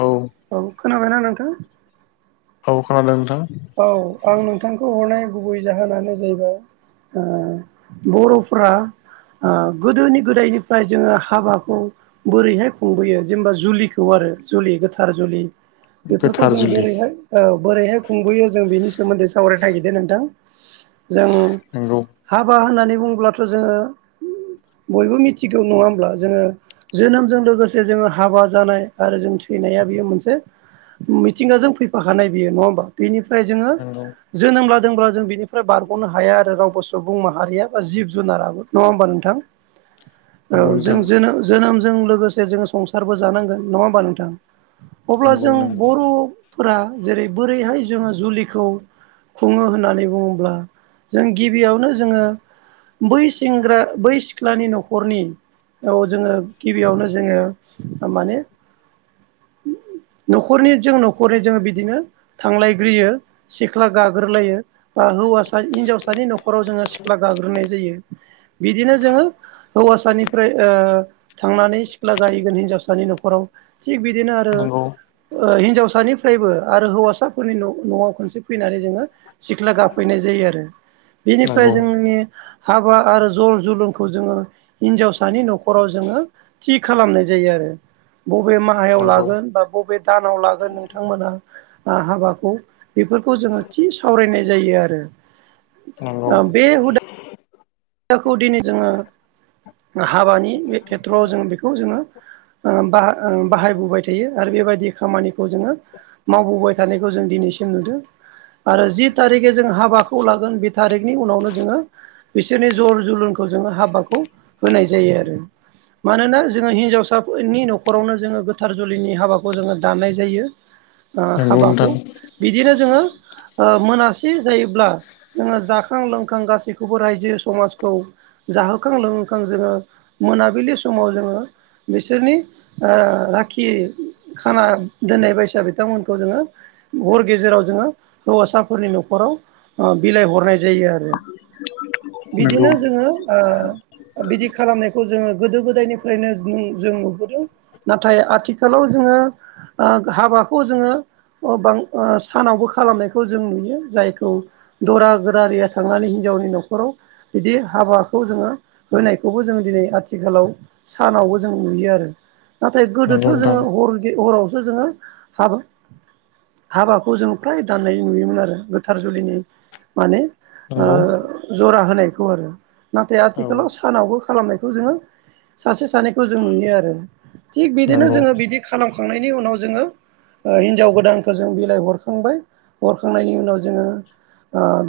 औ औ खोनाबायना नोंथां? औ खोनादों नोंथां औ आं नोंथांखौ हरनाय गुबै जाहोनानो जाहैबाय ओ बर'फ्रा ओ गोदोनि गोदायनिफ्राय जोङो हाबाखौ बोरैहाय खुंबोयो जेनेबा जुलिखौ आरो जुलि गोथार जुलि बेफोरखौ गोथार जों जुलि बोरैहाय औ बोरैहाय बेयो जों बिनि सोमोन्दै सावरायनो नागिरदों नोंथां जों नंगौ हाबा होननानै बुङोब्लाथ' जोङो बयबो मिथिगौ नङा होमब्ला जोङो जोनोमजों लोगोसे जोङो हाबा जानाय आरो जों थैनाया बेयो मोनसे मिथिंगाजों फैफाखानाय बेयो नङा होमबा बेनिफ्राय जोङो नंगौ जोनोम लादोंब्ला जों बिनिफ्राय बारग'नो हाया आरो रावबो सुबुं माहारिया बा जिब जुनार आनो नङा होमबा नोंथां औ नंगौ नोंथां जों जोनोमजों लोगोसे जोङो संसारबो जानांगोन नङा होमबा नोंथां अब्ला नंगौ जों नंगौ बर'फोरा जेरै बोरैहाय जोङो जुलिखौ खुङो होननानै बुङोब्ला जों गिबियावनो जोङो बै सेंग्रा बै सिख्लानि न'खरनि औ जोङो गिबियावनो जोङो माने न'खरनि जों न'खरनि जों बिदिनो थांलायग्रोयो सिख्ला गाग्रोलायो बा हौवासा हिनजावसानि न'खराव जोङो सिख्ला गाग्रोनाय जायो बिदिनो जोङो हौवासानिफ्राय थांनानै सिख्ला गायहैगोन हिनजावसानि न'खराव थिग बिदिनो आरो नंगौ हिनजावसानिफ्रायबो आरो हौवासाफोरनि न'आव खनसे फैनानै बिदिनो सिख्ला गाफैनाय जायो आरो बेनिफ्राय जोंनि हाबा आरो जल जलुंखौ जोङो हिनजावसानि न'खराव जोङो थि खालामनाय जायो आरो बबे नंगौ माहायाव लागोन बा बबे दानाव लागोन नोंथांमोना हाबाखौ बेफोरखौ जोङो थि सावरायनाय जायो आरो नंगौ बे खौ दिनै जोङो हाबानि बे खेथ्रआव जों बेखौ जोङो बाहायबोबाय थायो आरो बेबायदि खामानिखौ खौ जोङो मावबोबाय थानायखौ जों दिनैसिम नुदों आरो जि थारिखे जों हाबाखौ लागोन बे थारिखनि उनावनो जोङो बिदिनो जर जोलुनखौ जोङो हाबाखौ होनाय जायो आरो मानोना जोङो हिन्जावसाफोरनि न'खरावनो जोङो गोथार जुलिनि हाबाखौ जोङो दाननाय जायो नंगौ नोंथां हाबाखौ बिदिनो जोङो मोनासे जायोब्ला जोङो जाखां लोंखां गासैखौबो रायजो समाजखौ जाहोखां लोंहोखां जोङो मोनाबिलि समाव जोङो बिसोरनि राखि खाना दोननाय बायसा बिथांमोनखौ जोङो हर गेजेराव जोङो हौवासाफोरनि न'खराव बिलाइ हरनाय जायो आरो नंगौ बिदिनो जोङो बिदि खालामनायखौ जोङो गोदो गोदायनिफ्रायनो नों जों नुबोदों नाथाय आथिखालाव जोङो हाबाखौ जोङो बां सानावबो खालामनायखौ जों नुयो जायखौ दरा गोरारिया थांनानै हिनजावनि न'खराव बिदि हाबाखौ जोङो होनायखौबो जोङो दिनै आथिखालाव सानावबो जों नुयो आरो नाथाय गोदोथ' नंगौ नोंथां जोङो हर हरावसो जोङो हाब हाबाखौ जों फ्राय दाननाय नुयोमोन आरो गोथार जुलिनि माने ओ नंगौ जरा होनायखौ आरो नाथाय औ आथिखालाव सानावबो खालामनायखौ जोङो सासे सानैखौ जों नुयो आरो थिग बिदिनो नंगौ जोङो बिदि खालामखांनायनि उनाव जोङो ओ हिनजाव गोदानखौ जों बिलाइ हरखांबाय हरखांनायनि उनाव जोङो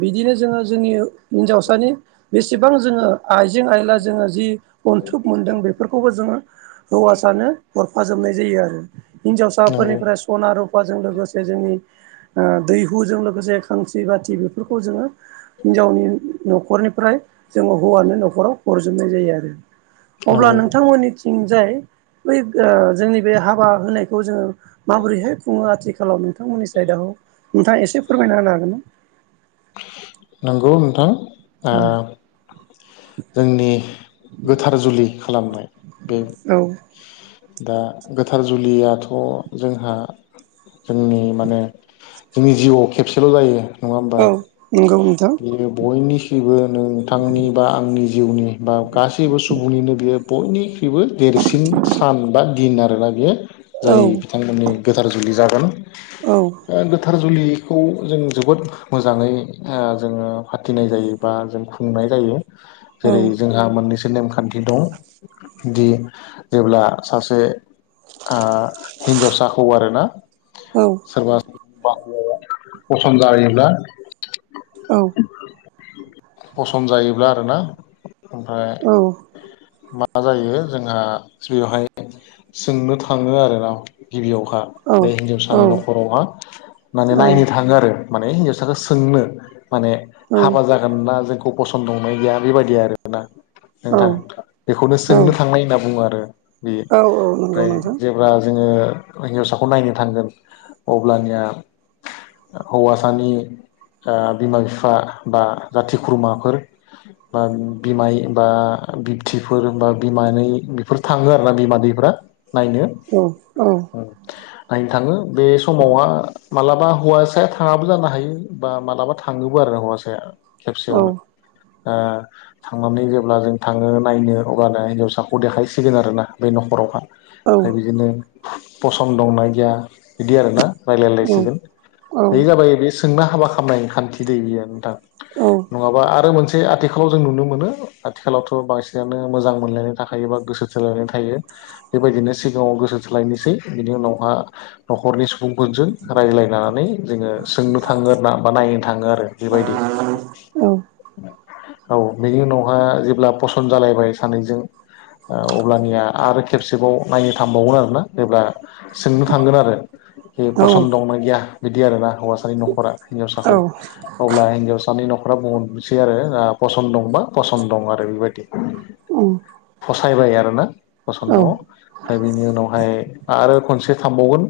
बिदिनो जोङो जोंनि हिन्जावसानि बेसेबां जोङो आइजें आइला जोङो जि अनथोब मोनदों बेफोरखौबो जोङो हौवासानो हरफाजोबनाय जायो आरो नंगौ हिनजावसाफोरनिफ्राय सना रुफाजों लोगोसे जोंनि दैहुजों लोगोसे खांसि बाथि बे फोरखौ जोङो हिनजावनि न'खरनिफ्राय जोङो हौवानि न'खराव हरजोबनाय जायो आरो अब्ला नंगौ नोंथांमोननि थिं जाय बै जोंनि बे हाबा होनायखौ जोङो माबोरैहाय खुङो आथिखालाव नोंथांमोननि साइदाव नोंथाङा एसे फोरमायना होनो हागोन ना नंगौ नोंथां ना जोंनि गोथार जुलि खालामनाय बे औ दा गोथार जुलियाथ' जोंहा जोंनि माने जोंनि जिउआव खेबसेल' जायो नङा होमबा औ नंगौ नोंथां बियो बयनि निबो नोंथांनि बा आंनि जिउनि बा गासैबो सुबुंनिनो बियो बयनि निबो देरसिन सान बा दिन आरोना बियो औ जाय बिथांमोननि गोथार जुलि जागोन औ गोथार जुलिखौ जों जोबोद मोजाङै जोङो फाथिनाय जायो बा जों खुंनाय जायो औ जेरै जोंहा मोननैसो नेमखान्थि [unintelligible] दि जेब्ला सासे हिन्जावसाखौ आरो ना औ सोरबा [unintelligible] फसन जायोब्ला औ फसन जायोब्ला आरोना ओमफ्राय औ मा जायो जोंहा बेवहाय सोंनो थाङो आरो ना गिबियावहा बे औ हिनजावसानि न'खरावहा औ माने नायनो थाङो आरो माने हिनजावसाखौ सोंनो माने हाबा जागोन ना जोंखौ फसनदंना गैया बेबायदि आरोना नोंथां औ बेखौनो सोंनो औ थांनाय होनना बुङो आरो बेयो औ नंगौ ओमफ्राय नोंथां जे ब्ला जोङो हिन्जावसाखौ नायनो थांगोन अब्लानिया हौवासानि बिमा बिफा बा जाथि खुरमाफोर बा बिमाय बा बिबथिफोर बा बिमानै बेफोर थाङो आरो ना बिमादैैफ्रा नायनो औ औ नायनो थाङो बे समावहा मालाबा हौवासाया थाङाबो जानो हायो बा मालाबा थाङोबो आरो हौवासाया औ खेबसेयावनो थांनानै जेब्ला जों थाङो नायनो अब्लानो हिनजावसाखौ देखायसिगोन आरोना बे न'खरावहा औ ओमफ्राय बिदिनो पसन दंना गैया बिदि आरोना रायलायलायसिगोन औ बेयो जाबाय बे सोंना हाबा खालामनायनि खान्थि दै इयो नोंथां औ नङाबा आरो मोनसे आथिखालाव जों नुनो मोनो आथिखालावथ' बांसिनानो मोजां मोनलाय थाखायो एबा गोसो थोलायनाय थायो बेबायदिनो सिगाङाव गोसो थोलायनोसै बिनि उनावहा न'खरनि सुबुंफोरजों रायलायनानै जोङो सोंनो थाङो आरो ना बा नायनो थाङो आरो बेबायदि औ बेनि उनावहा जेब्ला पसन्द जालायबाय सानैजों अब्लानिया आरो खेबसेबाव नायनो थांबावगोन आरोना जेब्ला सोंनो थांगोन आरो बे पसन्द दंना गैया बिदि आरोना हौवासानि न'खरा हिन्जावसाखौ अब्ला हिनजावसानि न'खरा बुंहरनोसै आरो पसन्द दंबा पसन्द दं आरो बेबायदि [unintelligible] ओम फसायबाय आरो ना पसन दङ ओमफ्राय बेनि उनावहाय आरो खनसे थांबावगोन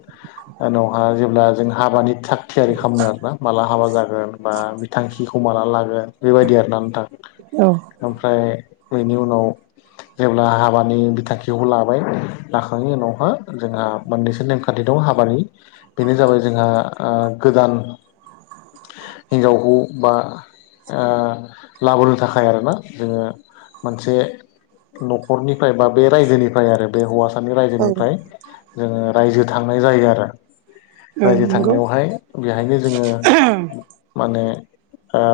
उनावहा जेब्ला जों हाबानि थाग थियारि खालामनो आरो माला हाबा जागोन बा बि थांखिखौ माला लागोन बेबायदि आरो ना नोंथां औ ओमफ्राय बेनि उनाव जेब्ला हाबानि बि थांखिखौ लाबाय लाखांनायनि उनावहा जोंहा मोननैसो नेमखान्थि दं हाबानि बेनो जाबाय जोंहा गोदान हिनजावखौ बा लाबोनो थाखाय आरोना जोङो मोनसे न'खरनिफ्राय बा बे रायजोनिफ्राय आरो बे हौवासानि औ रायजोनिफ्राय जोङो रायजो थांनाय जायो आरो औ रायजो नंगौ थांनायावहाय बेहायनो जोङो माने ओ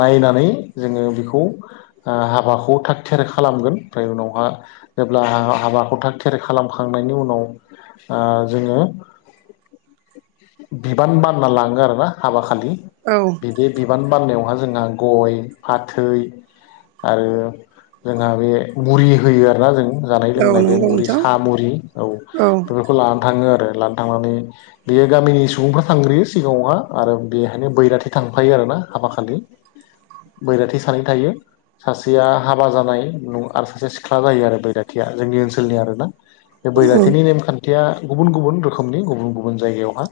नायनानै जोङो बेखौ हाबाखौ थाग थियारि खालामगोन ओमफ्राय उनावहा जेब्ला हाबाखौ थाग थियारि खालामखांनायनि उनाव जोङो बिबान बान खालामना लाङो आरोना हाबा खालि औ बिदि बे बिबान बाननायावहा जोंहा गय फाथै आरो जोंहा बे मुरि होयो आरोना जों जानाय औ लुंनाय बे नंगौ मुरि नोंथां सा मुरि औ बे हिनजावखौ लानो थाङो आरो लानानैा थांनानै बेयो गामिनि सुबुंफ्रा थांग्रोयो सिगांङावहा आरो बेहायनो बैराथि थांफायो आरोना हाबा खालि बैराथि सानै थायो सासेया हाबा जानाय न आरो सासे सिख्ला जायो आरो बैराथिया जोंनि ओनसोलनि आरो ना औ बे औ बैराथिनि नेमखान्थिया गुबुन गुबुन रोखोमनि गुबुन गुबुन जायगायावहा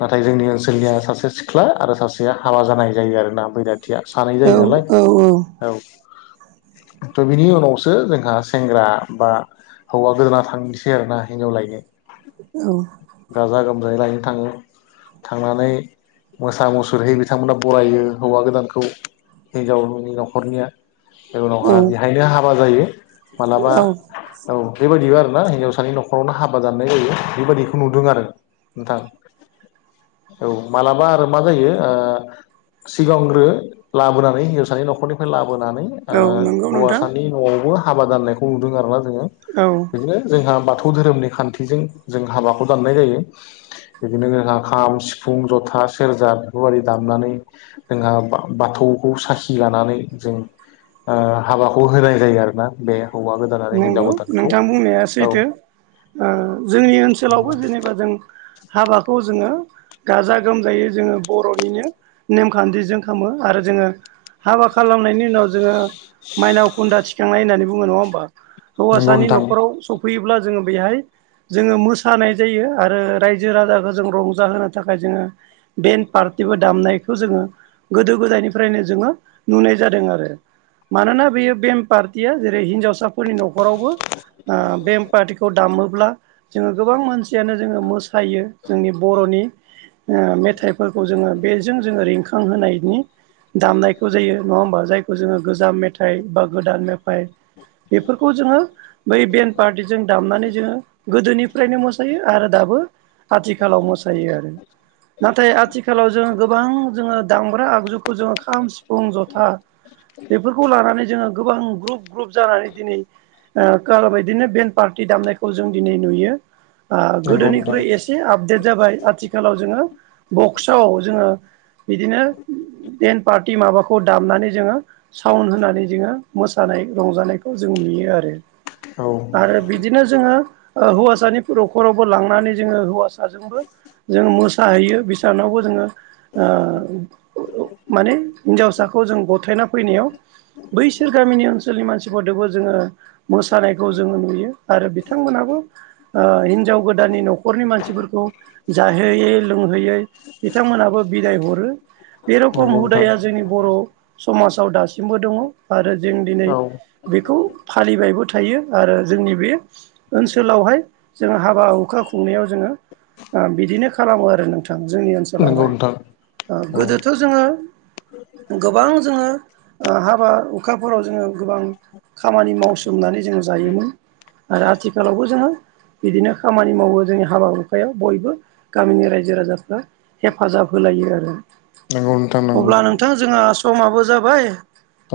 नाथाय जोंनि ओनसोलनिया सासे सिख्ला आरो सासेया हाबा जानाय जायो आरोना बैराथि बैराथिया सानै औ जायो नालाय औ औ थ' बिनि उनावसो जोंहा सेंग्रा बा हौवा गोदाना थांनोसै आरो ना हिनजाव लायनो औ गाजा गोमजायै लायनो थाङो थांनानै मोसा मुसुरै बिथांमोना बरायो हौवा गोदानखौ हिनजावनि न'खरनिया उनावहााय बेहायनो हाबा जायो औ माब्लाबा औ बेबायदि आरोना हिनजावसानि न'खरावनो हाबा जाननाय जायो बेबायदिखौ नुदों आरो। दा औ मालाबा आरो मा जायो। सिगांग्रो लाबोनानै हिनजावसानि न'खरनिफ्राय लाबोनानै औ नंगौ नोंथां हौवासानि न'आवबो हाबा दाननायखौ नुदों आरो ना जोङो औ। बिनो जोंहा बाथौ धोरोमनि खान्थिजों जों हाबाखौ दाननाय जायो। बिदिनो जोंहा खाम सिफुं जथा सेरजा बेफोरबायदि दामनानै जोंहा बाथौखौ साखि लानानै जों हाबाखौ होनाय जायो आरो ना बे हौवा गोद नंगौ नोंथां बुंनाया सैथो। जोंनि नंगौ ओनसोलावबो जेनेबा जों हाबाखौ जोङो गाजा गोमजायै जोङो बर'निनो नेमखान्थिजों खालामो आरो जोङो हाबा खालामनायनि उनाव जोङो माइनाव खुन्दा थिखांनाय होननानै बुङो नङा होमबा? नंगौ हौवासानि नोंथां नखराव सफैयोब्ला जोङो बेहाय जोङो मोसानाय जायो आरो रायजो राजाखौ जों रंजाहोनो थाखाय जोङो। बेन्ड पार्टिबो दामनायखौ जोङो गोदो गोदायनिफ्रायनो जोङो नुनाय जादों आरो। मानोना बेयो बेम पार्टिया जेरै हिन्जावसा। फोरनि न'खरावबो बेम पारटिखौ दामोब्ला जोङो गोबां मानसियानो जोङो मो थायो जोंनि बर'नि मेथाइ खौ जोङो बेजों जोङो रिंखांहोनायनि दामनायखौ जायो नङा होमबा जायखौ जोङो गोजाम मेथाइ बा गोदान मेथाइ बेफोरखौ जोङो बै बेन पार्टिजों दामनानै जोङो गोदोनिफ्रायनो मोसायो आरो दाबो आथिखालाव मोसायो आरो नाथाय आथिखालाव जों गोबां जोङो दामग्रा आगजुखौ जोङो खाम सिफुं जथा बेफोरखौ लानानै जोङो गोबां ग्रुप ग्रुप जानानै दिनै ओ बादिनो बेन्ड पार्टि दामनायखौ जों दिनै नुयो। ओ नंगौ गोदोनिख्रुइ नोंथां एसे आपडेट जाबाय आथिखालाव जोङो बक्सआव जोङो बिदिनो बेन पार्टि माबाखौ दामनानै जोङो साउन्ड होनानै जोङो मोसानाय रंजानायखौ जों नुयो आरो। औ। आरो बिदिनो जोङो हौवासानि न'खरावबो लांनानै जोङो हौवासाजोंबो जों मोसाहैयो बिसानावबो जोङो माने हिनजावसाखौ जों गथायना फैनायाव। बैसोर गामिनि ओनसोलनि मानसि फोरदबो जोङो मोसानायखौ जोङो नुयो आरो बिथांमोनाबो हिनजाव गोदाननि न'खरनि मानसिफोरखौ जाहोयै लोंहोयै बिथांमोनहाबो बिदाय हरो बे रखम नंगौ हुदाया नोंथां जोंनि बर' समाजाव दासिमबो दङ आरो जों दिनै औ बेखौ फालिबायबो थायो आरो जोंनि बे ओनसोलावहाय जों हाबा हुखा खुंनायाव जोङो बिदिनो खालामो आरो नोंथां। जोंनि नंगौ ओनसोलावहाय नोंथां औ गोदोथ' जोङो गोबां जोङो हाबा हुखाफोराव जोङो गोबां खामानि मावसोमनानै जोङो जायोमोन आरो आथिखालावबो जोङो बिदिनो खामानि मावो जोंनि हाबा हुखायाव बयबो गामिनि रायजो राजाफ्रा हेफाजाब होलायो आरो। नंगौ नोंथां नंगौ। अब्ला नोंथां जोंहा समाबो जाबाय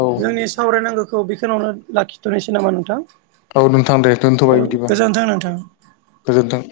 औ जोंनि सावरायनांगौखौ [unintelligible] लाखिथ'नोसै नामा नोंथां औ नोंथां दे औ दोनथ'बाय बिदिबा गोजोन्थों नोंथां गोजोनथों